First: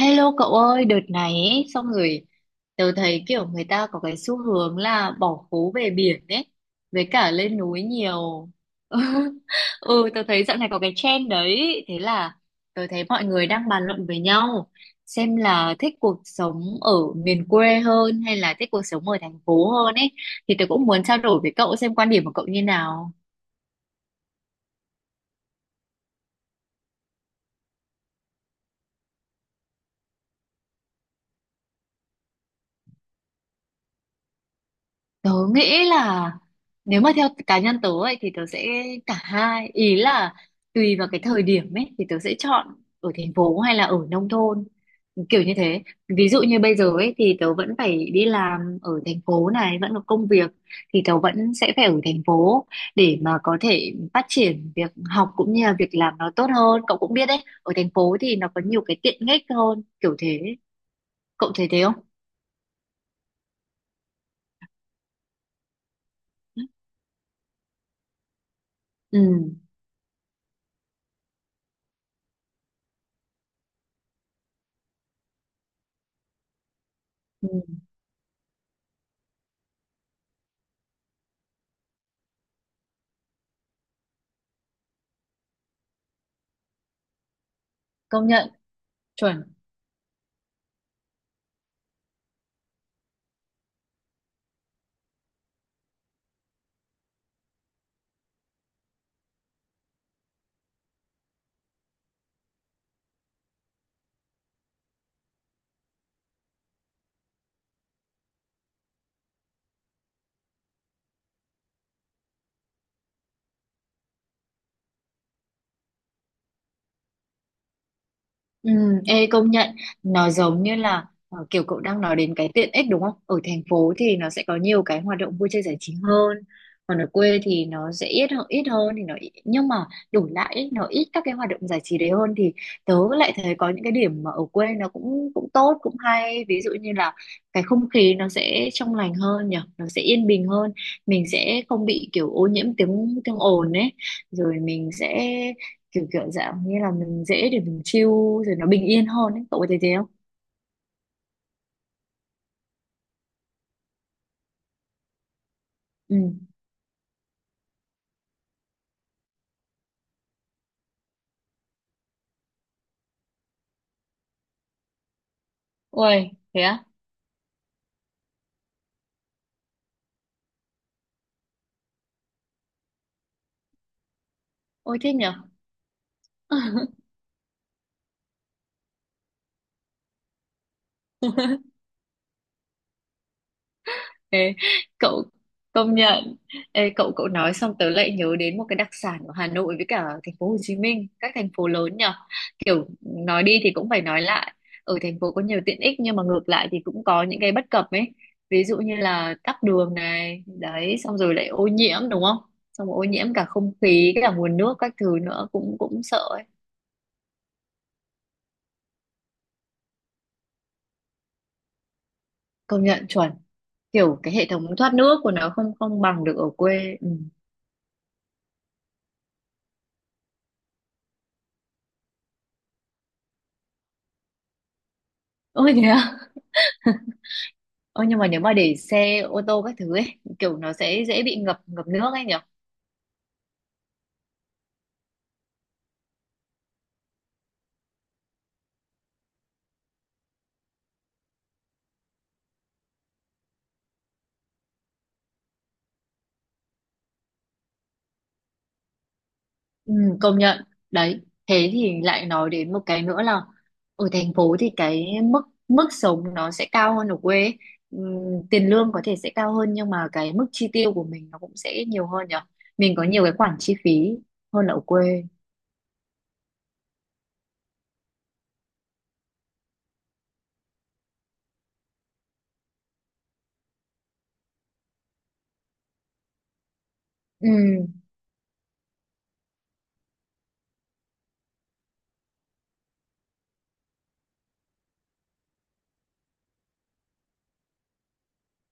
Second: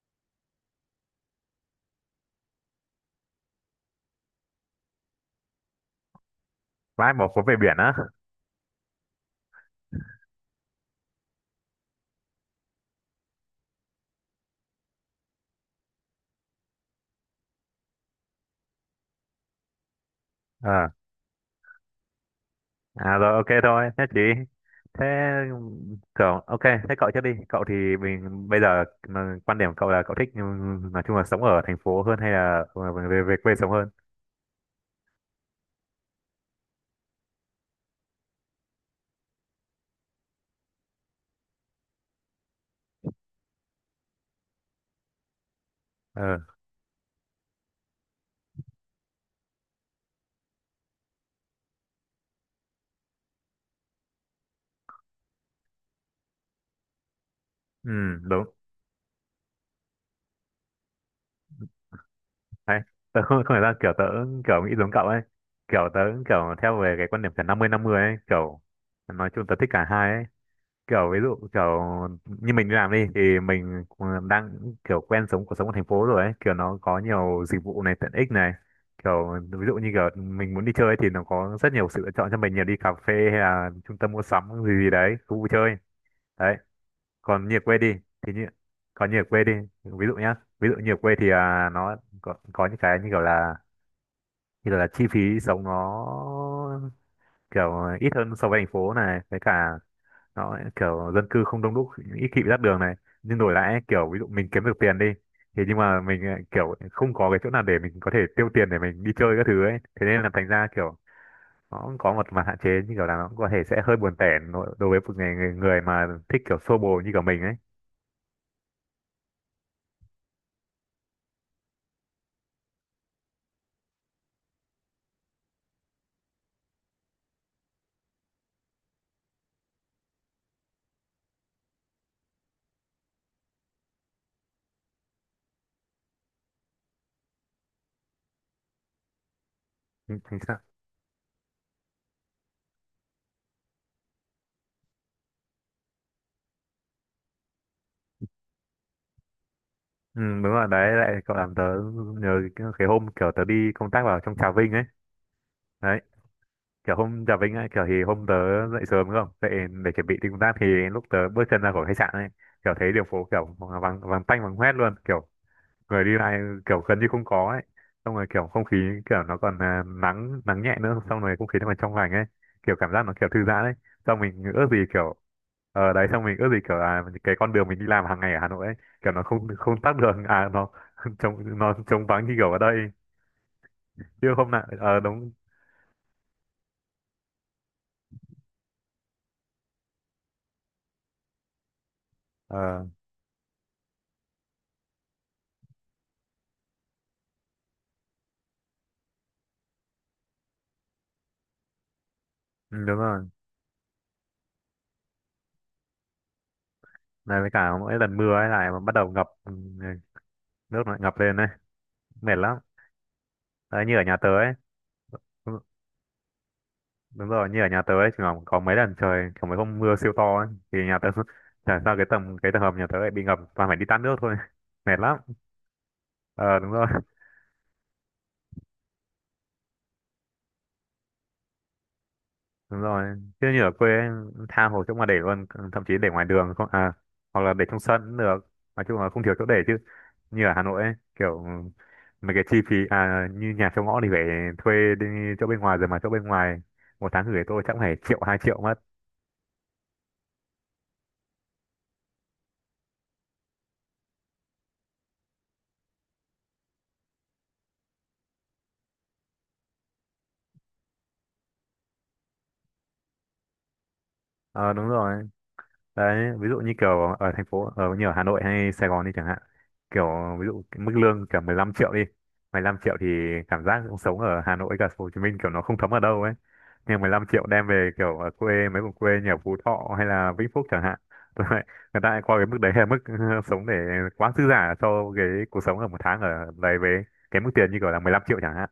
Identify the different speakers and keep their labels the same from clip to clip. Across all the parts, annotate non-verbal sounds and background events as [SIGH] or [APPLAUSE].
Speaker 1: Hello cậu ơi, đợt này ấy, xong rồi tớ thấy kiểu người ta có cái xu hướng là bỏ phố về biển ấy, với
Speaker 2: Vãi, bỏ
Speaker 1: cả
Speaker 2: phố về
Speaker 1: lên
Speaker 2: biển
Speaker 1: núi
Speaker 2: á.
Speaker 1: nhiều. [LAUGHS] Ừ, tớ thấy dạo này có cái trend đấy, thế là tớ thấy mọi người đang bàn luận với nhau xem là thích cuộc sống ở miền quê hơn hay là thích cuộc sống ở thành phố hơn ấy, thì tớ cũng
Speaker 2: Ờ
Speaker 1: muốn trao đổi với cậu xem quan điểm của cậu như nào.
Speaker 2: à rồi Ok thôi. Thế chị, thế cậu ok, thế cậu trước đi cậu. Thì mình bây giờ mà quan điểm của cậu là cậu thích, nói chung là sống ở thành phố hơn hay là về về quê sống hơn?
Speaker 1: Tớ nghĩ là nếu mà theo cá nhân tớ ấy, thì tớ sẽ cả hai ý là tùy vào cái thời điểm ấy thì tớ sẽ chọn ở thành phố hay là ở nông thôn kiểu như thế. Ví
Speaker 2: ờ
Speaker 1: dụ như bây giờ ấy thì tớ vẫn phải đi làm ở thành phố này, vẫn có công việc thì tớ vẫn sẽ phải ở thành phố để mà có thể phát triển việc học cũng như là việc làm nó tốt hơn. Cậu cũng biết đấy, ở thành
Speaker 2: ừ,
Speaker 1: phố thì
Speaker 2: đúng
Speaker 1: nó có nhiều cái tiện ích hơn kiểu thế. Cậu thấy thế không?
Speaker 2: đấy. Tớ không phải ra kiểu tớ kiểu nghĩ giống cậu ấy. Kiểu tớ kiểu theo về cái quan điểm kiểu năm mươi ấy, kiểu
Speaker 1: Ừ,
Speaker 2: nói chung tớ thích cả hai ấy. Kiểu ví dụ kiểu như mình đi làm đi thì mình cũng đang kiểu quen sống cuộc sống ở thành phố rồi ấy, kiểu nó có nhiều
Speaker 1: ừ,
Speaker 2: dịch vụ này, tiện ích này. Kiểu ví dụ như kiểu mình muốn đi chơi ấy thì nó có rất nhiều sự lựa chọn cho mình, nhiều đi cà phê hay là trung tâm mua sắm gì gì đấy, khu vui chơi. Đấy, còn như ở quê đi
Speaker 1: công
Speaker 2: thì như,
Speaker 1: nhận,
Speaker 2: còn như ở quê
Speaker 1: chuẩn.
Speaker 2: đi ví dụ nhá, ví dụ như ở quê thì à, nó có những cái như kiểu là chi phí sống nó kiểu ít hơn so với thành phố này, với cả đó kiểu dân cư không đông đúc, ít khi bị tắc đường này. Nhưng đổi lại ấy, kiểu ví dụ mình kiếm được tiền đi thì nhưng mà mình kiểu không có cái chỗ nào để mình có thể tiêu tiền để mình đi chơi các thứ ấy, thế nên là thành ra kiểu nó cũng có một mặt hạn chế, như kiểu là nó cũng có thể sẽ hơi buồn tẻ đối với một người người mà thích kiểu xô bồ như kiểu mình ấy.
Speaker 1: Ừ, ê công nhận, nó giống như là kiểu cậu đang nói đến cái tiện ích đúng không? Ở thành phố thì nó sẽ có nhiều cái hoạt động vui chơi giải trí hơn, còn ở quê thì nó sẽ ít hơn, nhưng mà đổi lại ý, nó ít các cái hoạt động giải trí đấy hơn thì tớ lại thấy có những cái điểm mà ở quê nó cũng cũng tốt cũng hay. Ví dụ như là cái không khí nó sẽ trong lành hơn nhỉ, nó sẽ
Speaker 2: Ừ,
Speaker 1: yên
Speaker 2: chính
Speaker 1: bình
Speaker 2: xác.
Speaker 1: hơn, mình sẽ không bị kiểu ô nhiễm tiếng tiếng ồn ấy, rồi mình sẽ kiểu kiểu dạng như là mình dễ để mình chill, rồi nó bình yên hơn ấy. Cậu có thấy thế không?
Speaker 2: Ừ, đúng rồi đấy, lại cậu làm tớ nhớ cái hôm kiểu tớ đi công tác vào trong Trà Vinh ấy. Đấy,
Speaker 1: Ừ,
Speaker 2: kiểu hôm chào Vinh ấy, kiểu thì hôm tớ dậy sớm đúng không, dậy để chuẩn bị đi công tác, thì lúc tớ bước chân ra khỏi khách sạn ấy, kiểu thấy đường phố kiểu vắng, vắng tanh vắng hoét luôn, kiểu người đi
Speaker 1: ôi
Speaker 2: lại
Speaker 1: thế
Speaker 2: kiểu
Speaker 1: á,
Speaker 2: gần như không có ấy. Xong rồi kiểu không khí kiểu nó còn à, nắng, nắng nhẹ nữa, xong rồi không khí nó còn trong lành ấy, kiểu cảm giác nó kiểu thư giãn ấy. Xong mình ước gì
Speaker 1: ôi thế
Speaker 2: kiểu
Speaker 1: nhở.
Speaker 2: ở đấy, xong mình ước gì kiểu
Speaker 1: [LAUGHS]
Speaker 2: là cái con đường mình đi làm hàng ngày ở Hà Nội ấy kiểu nó không không tắc đường, à nó [LAUGHS] trống, nó trống vắng như kiểu ở đây, chứ hôm
Speaker 1: Ê,
Speaker 2: nào
Speaker 1: cậu
Speaker 2: đúng.
Speaker 1: công nhận. Ê, cậu cậu nói xong tớ lại nhớ đến một cái đặc sản của Hà Nội với cả thành phố Hồ Chí Minh, các thành phố lớn nhở.
Speaker 2: ờ
Speaker 1: Kiểu nói đi thì cũng phải nói lại, ở thành phố có nhiều tiện ích nhưng mà ngược lại thì cũng có những cái bất cập ấy. Ví dụ như là tắc đường này đấy, xong rồi lại ô nhiễm đúng không,
Speaker 2: ừ,
Speaker 1: xong rồi
Speaker 2: đúng
Speaker 1: ô
Speaker 2: rồi.
Speaker 1: nhiễm cả không khí cả nguồn nước các thứ nữa, cũng cũng sợ.
Speaker 2: Này với cả mỗi lần mưa ấy lại mà bắt đầu ngập, nước nó lại ngập lên đấy, mệt lắm.
Speaker 1: Công nhận, chuẩn.
Speaker 2: Đấy, như ở nhà
Speaker 1: Kiểu
Speaker 2: tớ
Speaker 1: cái hệ
Speaker 2: ấy.
Speaker 1: thống thoát nước của nó
Speaker 2: Đúng,
Speaker 1: không không bằng được ở quê ừ.
Speaker 2: đúng rồi, như ở nhà tớ ấy, có mấy lần trời, có mấy hôm mưa siêu to ấy thì nhà tớ [LAUGHS] chả sao, cái tầng, cái tầng hầm nhà tớ lại bị ngập, toàn phải đi tát nước thôi. [LAUGHS] Mệt lắm.
Speaker 1: Ôi thế à.
Speaker 2: ờ đúng rồi
Speaker 1: Ôi nhưng mà nếu mà để xe ô tô các thứ ấy, kiểu nó sẽ dễ bị ngập ngập nước ấy nhỉ.
Speaker 2: Đúng rồi, chứ như ở quê ấy, tha hồ chỗ mà để luôn, thậm chí để ngoài đường không à, hoặc là để trong sân cũng được, nói chung là không thiếu chỗ để. Chứ như ở Hà Nội ấy, kiểu mấy cái chi phí à, như nhà trong ngõ thì phải thuê đi chỗ bên ngoài, rồi mà chỗ bên ngoài một tháng gửi tôi chắc phải triệu, hai triệu mất.
Speaker 1: Ừ, công nhận đấy. Thế thì lại nói đến một cái nữa là ở thành phố thì cái mức mức sống nó sẽ cao hơn ở quê ấy. Ừ, tiền lương có thể sẽ cao hơn nhưng mà cái mức chi tiêu của mình nó cũng sẽ nhiều hơn nhỉ, mình có nhiều cái khoản chi phí hơn là
Speaker 2: Ờ
Speaker 1: ở
Speaker 2: Đúng
Speaker 1: quê.
Speaker 2: rồi, đấy ví dụ như kiểu ở thành phố, ở như ở Hà Nội hay Sài Gòn đi chẳng hạn, kiểu ví dụ cái mức lương cả 15 triệu đi, 15 triệu thì cảm giác cũng sống ở Hà Nội cả Hồ Chí Minh kiểu nó không thấm ở đâu ấy. Nhưng 15 triệu đem
Speaker 1: Ừ.
Speaker 2: về kiểu ở quê, mấy vùng quê như ở Phú Thọ hay là Vĩnh Phúc chẳng hạn, [LAUGHS] tôi lại người ta lại coi cái mức đấy là mức [LAUGHS] sống để quá dư giả cho cái cuộc sống ở một tháng ở đấy, với cái mức tiền như kiểu là 15 triệu chẳng hạn.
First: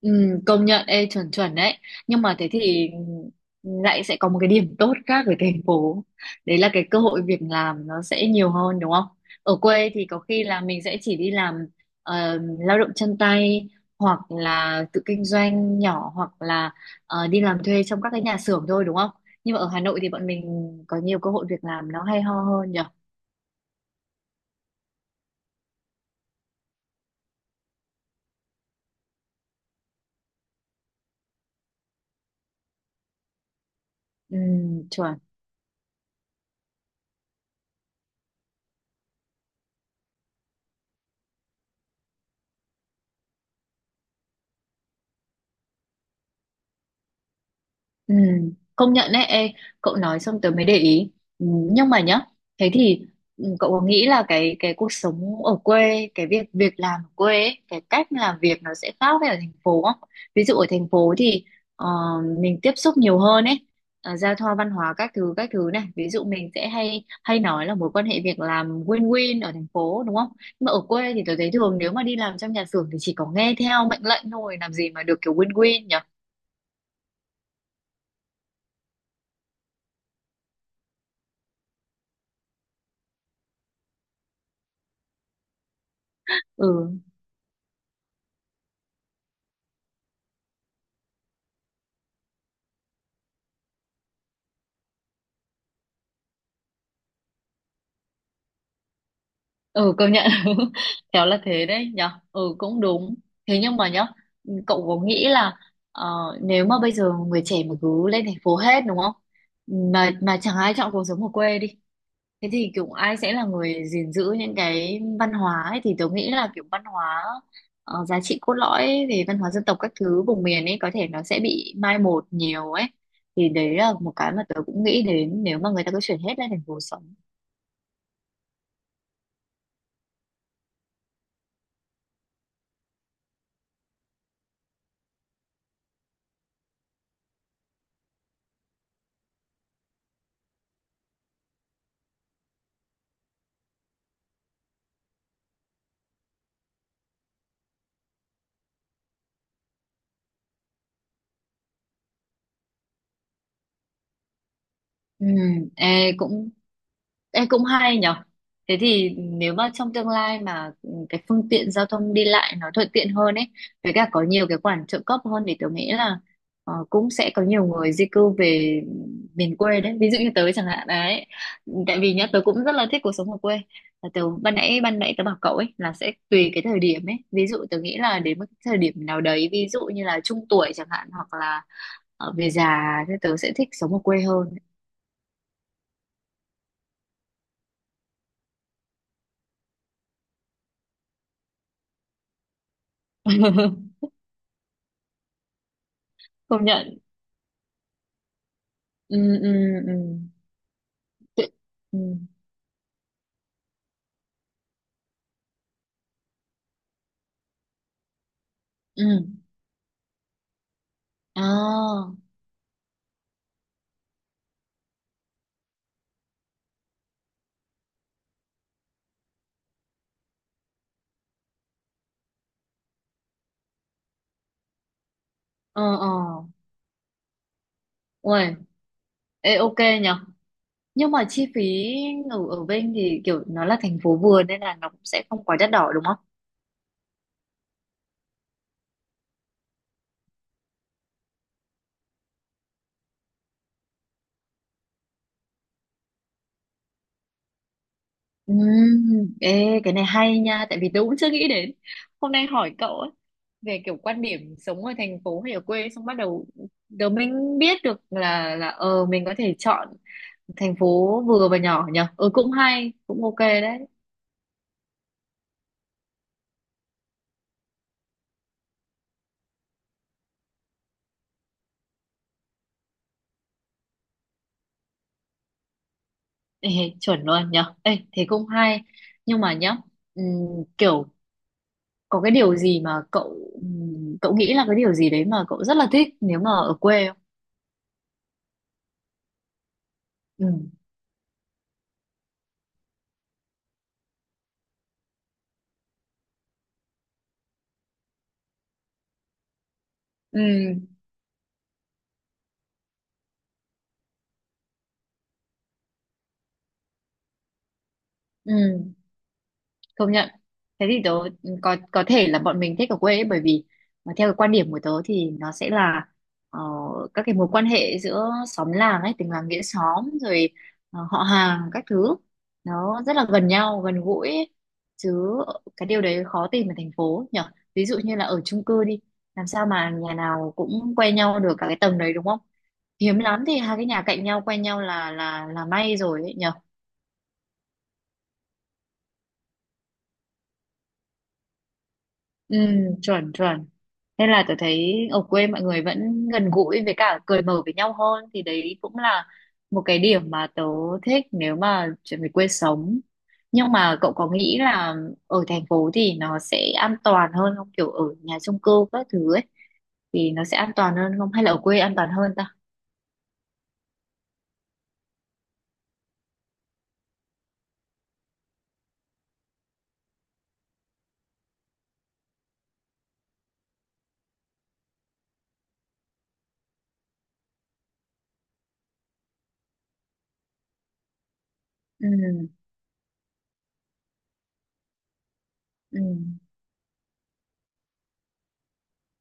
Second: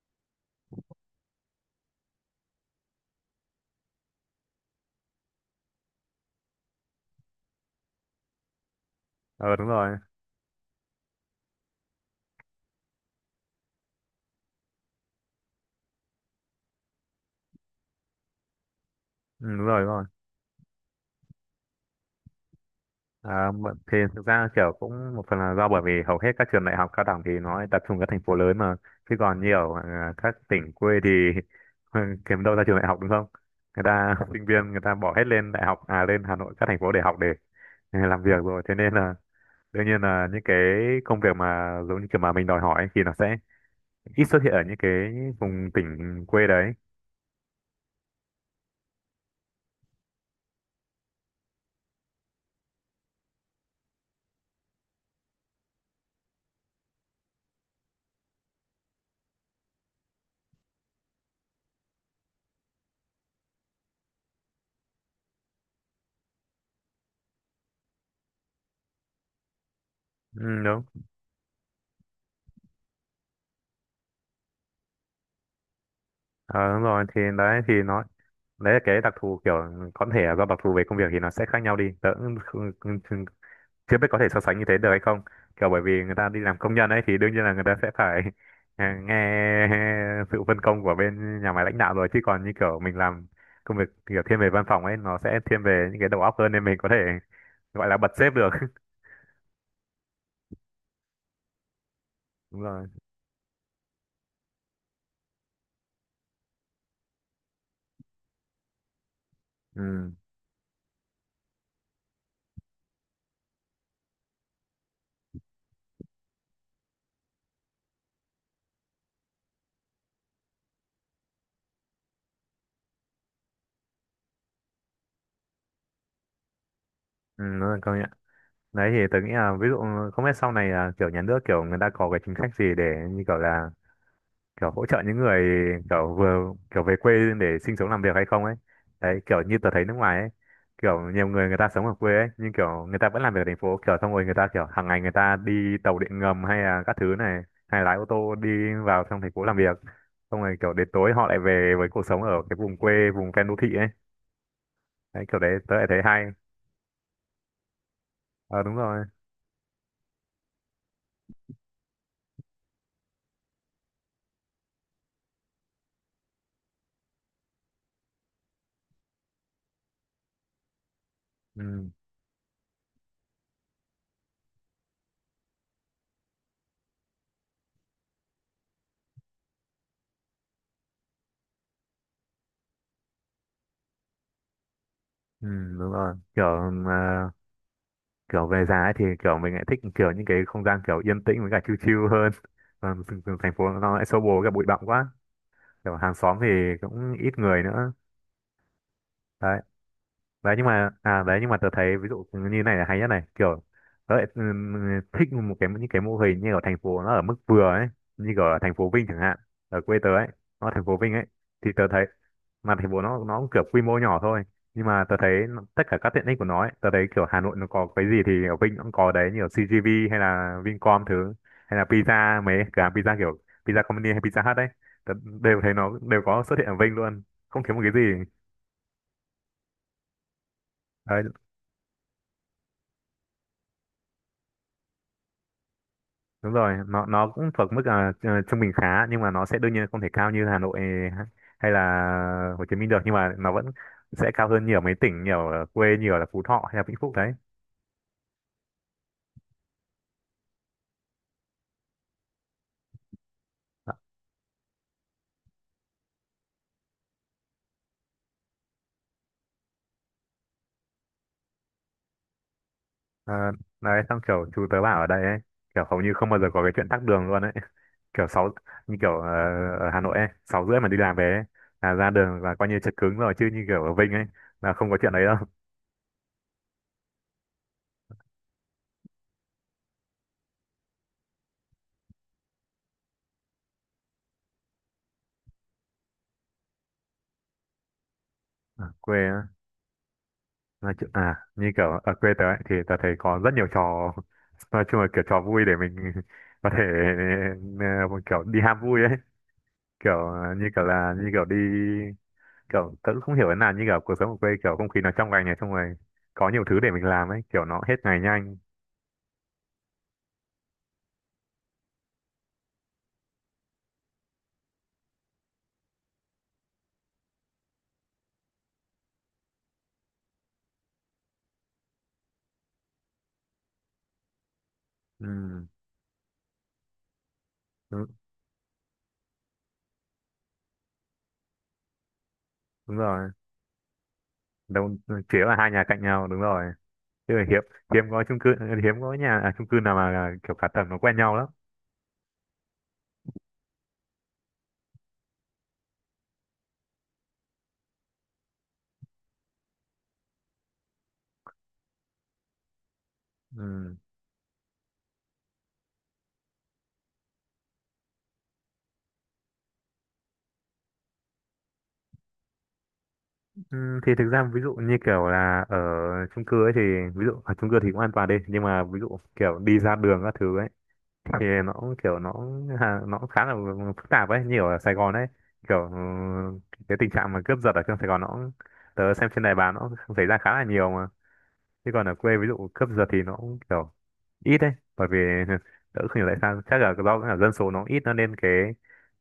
Speaker 1: Ừ, công nhận, ê, chuẩn chuẩn đấy. Nhưng mà thế thì lại sẽ có một cái điểm tốt khác với thành phố, đấy là cái cơ hội việc làm nó sẽ nhiều hơn đúng không.
Speaker 2: Ờ
Speaker 1: Ở
Speaker 2: đúng
Speaker 1: quê
Speaker 2: rồi.
Speaker 1: thì có khi là mình sẽ chỉ đi làm lao động chân tay hoặc là tự kinh doanh nhỏ hoặc là đi làm thuê trong các cái nhà xưởng thôi đúng không.
Speaker 2: ừ,
Speaker 1: Nhưng mà
Speaker 2: đúng
Speaker 1: ở Hà
Speaker 2: rồi đúng
Speaker 1: Nội
Speaker 2: rồi
Speaker 1: thì bọn mình có nhiều cơ hội việc làm nó hay ho hơn nhỉ.
Speaker 2: À, thì thực ra kiểu cũng một phần là do bởi vì hầu hết các trường đại học cao đẳng thì nó tập trung ở các thành phố lớn mà, chứ còn nhiều à, các tỉnh quê thì [LAUGHS] kiếm đâu ra trường đại học đúng không. Người ta [LAUGHS]
Speaker 1: Ừ,
Speaker 2: sinh viên người ta bỏ
Speaker 1: chuẩn.
Speaker 2: hết lên đại học, à lên Hà Nội, các thành phố để học, để [LAUGHS] để làm việc rồi, thế nên là đương nhiên là những cái công việc mà giống như kiểu mà mình đòi hỏi ấy, thì nó sẽ ít xuất hiện ở những cái vùng tỉnh quê đấy.
Speaker 1: Ừ, công nhận đấy, ê, cậu nói xong tớ mới để ý. Ừ, nhưng mà nhá, thế thì ừ, cậu có nghĩ là cái cuộc sống ở quê, cái việc việc làm ở quê ấy, cái cách làm việc nó sẽ khác với ở thành phố không? Ví dụ ở thành phố thì ờ, mình tiếp xúc nhiều hơn ấy, giao thoa văn hóa các thứ này. Ví dụ mình sẽ hay hay nói là mối quan hệ việc làm win-win ở thành phố đúng không?
Speaker 2: Ừ,
Speaker 1: Nhưng mà ở
Speaker 2: đúng.
Speaker 1: quê thì tớ thấy thường nếu mà đi làm trong nhà xưởng thì chỉ có nghe theo mệnh lệnh thôi, làm gì mà được kiểu win-win nhỉ?
Speaker 2: Ờ, đúng rồi, thì đấy thì nó, đấy là cái đặc thù, kiểu có thể do đặc thù về công việc thì nó sẽ khác nhau đi, tớ cũng chưa biết có thể so sánh như thế được hay không, kiểu bởi vì người ta đi làm công nhân
Speaker 1: Ừ.
Speaker 2: ấy thì đương nhiên là người ta sẽ phải [LAUGHS] nghe sự phân công của bên nhà máy, lãnh đạo rồi, chứ còn như kiểu mình làm công việc kiểu thiên về văn phòng ấy nó sẽ thiên về những cái đầu óc hơn, nên mình có thể gọi là bật sếp được. [LAUGHS]
Speaker 1: Ừ, công nhận. [LAUGHS] Khéo là thế đấy nhở, ừ
Speaker 2: Đúng
Speaker 1: cũng
Speaker 2: rồi.
Speaker 1: đúng. Thế nhưng mà nhá, cậu có nghĩ là ờ, nếu mà bây giờ người trẻ mà cứ lên thành phố hết đúng không, mà
Speaker 2: ừ
Speaker 1: chẳng ai chọn cuộc sống ở quê đi, thế thì kiểu ai sẽ là người gìn giữ những cái văn hóa ấy. Thì tớ nghĩ là kiểu văn hóa, giá trị cốt lõi về văn hóa dân tộc các thứ vùng miền ấy, có thể nó sẽ bị mai một nhiều ấy. Thì đấy là một cái mà tớ cũng nghĩ đến nếu mà người ta cứ chuyển hết lên thành phố sống.
Speaker 2: ừ Đúng rồi, công nhận. Đấy thì tớ nghĩ là ví dụ không biết sau này là kiểu nhà nước, kiểu người ta có cái chính sách gì để như kiểu là kiểu hỗ trợ những người kiểu vừa kiểu về quê để sinh sống, làm việc hay không ấy. Đấy, kiểu như tớ thấy nước ngoài ấy, kiểu nhiều người, người ta sống ở quê ấy, nhưng kiểu người ta vẫn làm việc ở thành phố, kiểu xong rồi người ta kiểu hàng ngày người ta đi tàu điện ngầm hay là các thứ này, hay lái ô tô đi vào trong thành phố làm việc, xong rồi kiểu đến tối họ lại về với cuộc sống ở cái vùng quê, vùng ven đô thị ấy. Đấy
Speaker 1: Ừ,
Speaker 2: kiểu đấy tớ lại thấy
Speaker 1: ê,
Speaker 2: hay.
Speaker 1: cũng. Ê, cũng hay nhở.
Speaker 2: Ờ đúng
Speaker 1: Thế
Speaker 2: rồi.
Speaker 1: thì nếu mà trong tương lai mà ừ, cái phương tiện giao thông đi lại nó thuận tiện hơn ấy, với cả có nhiều cái khoản trợ cấp hơn thì tớ nghĩ là cũng sẽ có nhiều người di cư về miền quê đấy, ví dụ như tớ chẳng hạn đấy.
Speaker 2: ừ,
Speaker 1: Tại vì nhá, tớ cũng rất là thích cuộc sống ở quê. Là tớ ban nãy tớ bảo cậu ấy là sẽ tùy cái thời điểm ấy. Ví dụ tớ nghĩ là đến một cái thời điểm nào đấy, ví dụ như là trung tuổi chẳng hạn hoặc là về già thì tớ sẽ thích sống ở quê hơn.
Speaker 2: ừ Đúng rồi, kiểu kiểu về giá ấy thì kiểu mình lại thích kiểu những cái không gian kiểu yên tĩnh với cả chill chill hơn, còn thành thành phố nó lại
Speaker 1: [LAUGHS]
Speaker 2: xô bồ với cả bụi bặm quá, kiểu hàng xóm thì
Speaker 1: Công nhận.
Speaker 2: cũng ít người nữa.
Speaker 1: Ừ, ừ,
Speaker 2: Đấy,
Speaker 1: ừ.
Speaker 2: đấy nhưng mà à, đấy nhưng
Speaker 1: tự-
Speaker 2: mà tớ thấy ví
Speaker 1: ừ,
Speaker 2: dụ như này là hay nhất này, kiểu tớ lại thích một cái những cái mô hình như ở thành phố nó ở mức vừa ấy, như kiểu ở thành phố
Speaker 1: ừ,
Speaker 2: Vinh chẳng hạn, ở quê tớ ấy, nó ở thành phố Vinh ấy, thì tớ thấy
Speaker 1: à,
Speaker 2: mà thành phố nó cũng kiểu quy mô nhỏ thôi, nhưng mà tớ thấy tất cả các tiện ích của nó ấy, tớ thấy kiểu Hà Nội nó có cái gì thì ở Vinh nó cũng có đấy, như ở CGV hay là Vincom thứ, hay là pizza, mấy cửa hàng pizza kiểu pizza company hay pizza hut đấy, tớ đều thấy
Speaker 1: ờ,
Speaker 2: nó
Speaker 1: ờ,
Speaker 2: đều có xuất hiện ở Vinh luôn, không thiếu một cái gì.
Speaker 1: ui, ê, ok, nhở. Nhưng
Speaker 2: Đấy,
Speaker 1: mà chi phí ở ở bên thì kiểu nó là thành phố vừa nên là nó cũng sẽ không quá đắt đỏ đúng không.
Speaker 2: đúng rồi, nó cũng thuộc mức à, ờ, trung bình khá, nhưng mà nó sẽ đương nhiên không thể cao như Hà Nội, ha- hay là Hồ Chí Minh được, nhưng mà nó vẫn sẽ cao hơn nhiều mấy tỉnh, nhiều ở quê, nhiều là Phú Thọ hay là Vĩnh Phúc đấy.
Speaker 1: Ừ. Ê, cái này hay nha, tại vì tôi cũng chưa nghĩ đến. Hôm nay hỏi cậu ấy về kiểu quan điểm sống ở thành phố hay ở quê, xong bắt đầu đầu mình biết được là ờ mình có thể chọn thành phố vừa và nhỏ nhở. Ừ, cũng hay, cũng
Speaker 2: Ờ,
Speaker 1: ok đấy.
Speaker 2: đấy xong kiểu chú tớ bảo ở đây ấy, kiểu hầu như không bao giờ có cái chuyện tắc đường luôn ấy, kiểu sáu, như kiểu ở Hà Nội ấy sáu rưỡi mà đi làm về ấy, là ra đường là coi như chật cứng rồi, chứ như kiểu ở Vinh ấy là không có chuyện đấy đâu.
Speaker 1: Ê, chuẩn luôn nhở. Ê, thế cũng hay. Nhưng mà nhá, ừm, kiểu có cái điều gì mà cậu cậu nghĩ là cái điều gì đấy mà cậu rất là thích nếu mà ở quê không.
Speaker 2: Ở quê, nói chung à như kiểu ở quê tớ ấy, thì tớ thấy có rất nhiều trò, nói chung là kiểu trò vui để mình [LAUGHS] có thể ờ, kiểu đi ham vui ấy, kiểu ờ, như
Speaker 1: Ừ.
Speaker 2: kiểu là như kiểu đi kiểu tớ cũng không hiểu thế nào, như kiểu cuộc sống ở quê kiểu không khí nó trong lành này, xong rồi có nhiều thứ để mình làm ấy, kiểu nó hết ngày nhanh.
Speaker 1: Ừ, công nhận. Thế thì tớ ừ, có thể là bọn mình thích ở quê ấy, bởi vì mà theo cái quan điểm của tớ thì nó sẽ là ờ, các cái mối quan hệ giữa xóm làng ấy, tình làng nghĩa xóm rồi họ hàng các thứ, nó rất là gần nhau gần gũi ấy.
Speaker 2: Ừ,
Speaker 1: Chứ cái điều đấy khó tìm ở thành phố nhở. Ví dụ
Speaker 2: đúng,
Speaker 1: như là ở chung cư đi, làm sao mà nhà nào cũng quen nhau được cả cái tầng đấy đúng không.
Speaker 2: đúng
Speaker 1: Hiếm
Speaker 2: rồi.
Speaker 1: lắm thì hai cái nhà cạnh nhau quen nhau
Speaker 2: Đâu,
Speaker 1: là
Speaker 2: chỉ
Speaker 1: là
Speaker 2: là
Speaker 1: là
Speaker 2: hai nhà
Speaker 1: may
Speaker 2: cạnh
Speaker 1: rồi
Speaker 2: nhau,
Speaker 1: ấy
Speaker 2: đúng
Speaker 1: nhở.
Speaker 2: rồi, chứ hiếm, hiếm có chung cư, hiếm có nhà à, chung cư nào mà kiểu cả tầng nó quen nhau lắm.
Speaker 1: Ừ, chuẩn chuẩn. Nên là tôi thấy ở quê mọi người vẫn gần gũi với cả cười mở với nhau hơn, thì đấy cũng là một cái điểm mà tớ thích nếu mà chuyển về quê sống. Nhưng
Speaker 2: Ừ.
Speaker 1: mà cậu có nghĩ là ở thành phố thì nó sẽ an toàn hơn không, kiểu ở nhà chung cư các thứ ấy thì nó sẽ an toàn hơn không, hay là ở quê an toàn hơn ta.
Speaker 2: Ừ, thì thực ra ví dụ như kiểu là ở chung cư ấy thì ví dụ ở chung cư thì cũng an toàn đi, nhưng mà ví dụ kiểu đi ra đường các thứ ấy thì nó cũng kiểu nó nó cũng khá là phức tạp ấy, như kiểu ở Sài Gòn ấy, kiểu cái tình trạng mà cướp giật ở trong Sài Gòn nó cũng, tớ xem trên đài báo nó cũng xảy ra khá là nhiều mà. Chứ còn ở quê ví
Speaker 1: Ừ,
Speaker 2: dụ cướp giật thì nó cũng kiểu ít đấy, bởi vì [LAUGHS]
Speaker 1: ừ,
Speaker 2: tớ không hiểu tại sao, chắc là do là dân số nó ít, nó nên cái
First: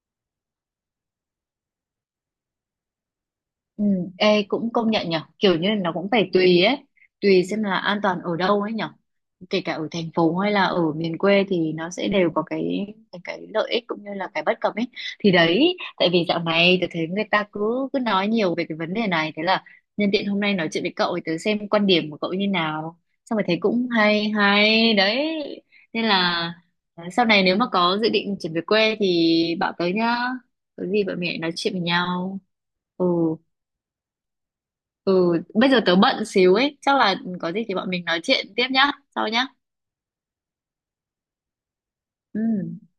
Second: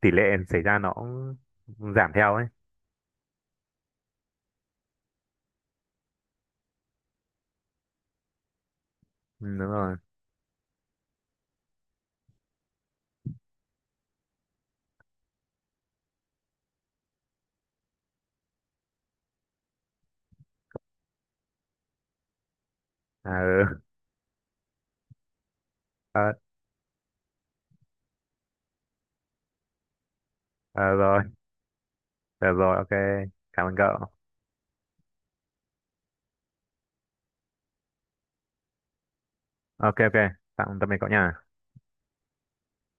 Speaker 2: tỷ lệ xảy ra nó cũng giảm theo ấy.
Speaker 1: ừ. Ê, cũng công nhận nhở, kiểu như nó cũng phải tùy ấy, tùy xem là an toàn ở đâu ấy nhở.
Speaker 2: Ừ,
Speaker 1: Kể
Speaker 2: đúng
Speaker 1: cả ở
Speaker 2: rồi.
Speaker 1: thành phố hay là ở miền quê thì nó sẽ đều có cái cái lợi ích cũng như là cái bất cập ấy. Thì đấy tại vì dạo này tôi thấy người ta cứ cứ nói nhiều về cái vấn đề này, thế là nhân tiện hôm nay nói chuyện với cậu thì tớ xem quan điểm của cậu như nào,
Speaker 2: À,
Speaker 1: xong rồi thấy
Speaker 2: ừ.
Speaker 1: cũng hay hay đấy. Nên
Speaker 2: [LAUGHS] Ờ.
Speaker 1: là sau này nếu mà có dự định chuyển về quê thì bảo tới nhá, có
Speaker 2: Ờ
Speaker 1: gì bọn
Speaker 2: rồi,
Speaker 1: mình lại nói chuyện với nhau.
Speaker 2: được rồi, ok.
Speaker 1: Ừ.
Speaker 2: Cảm ơn cậu.
Speaker 1: Ừ, bây giờ tớ bận xíu ấy, chắc là có gì thì bọn mình nói chuyện tiếp nhá, sau nhá.
Speaker 2: Ok, ok. Tạm Tạm biệt cậu nha.
Speaker 1: Ừ.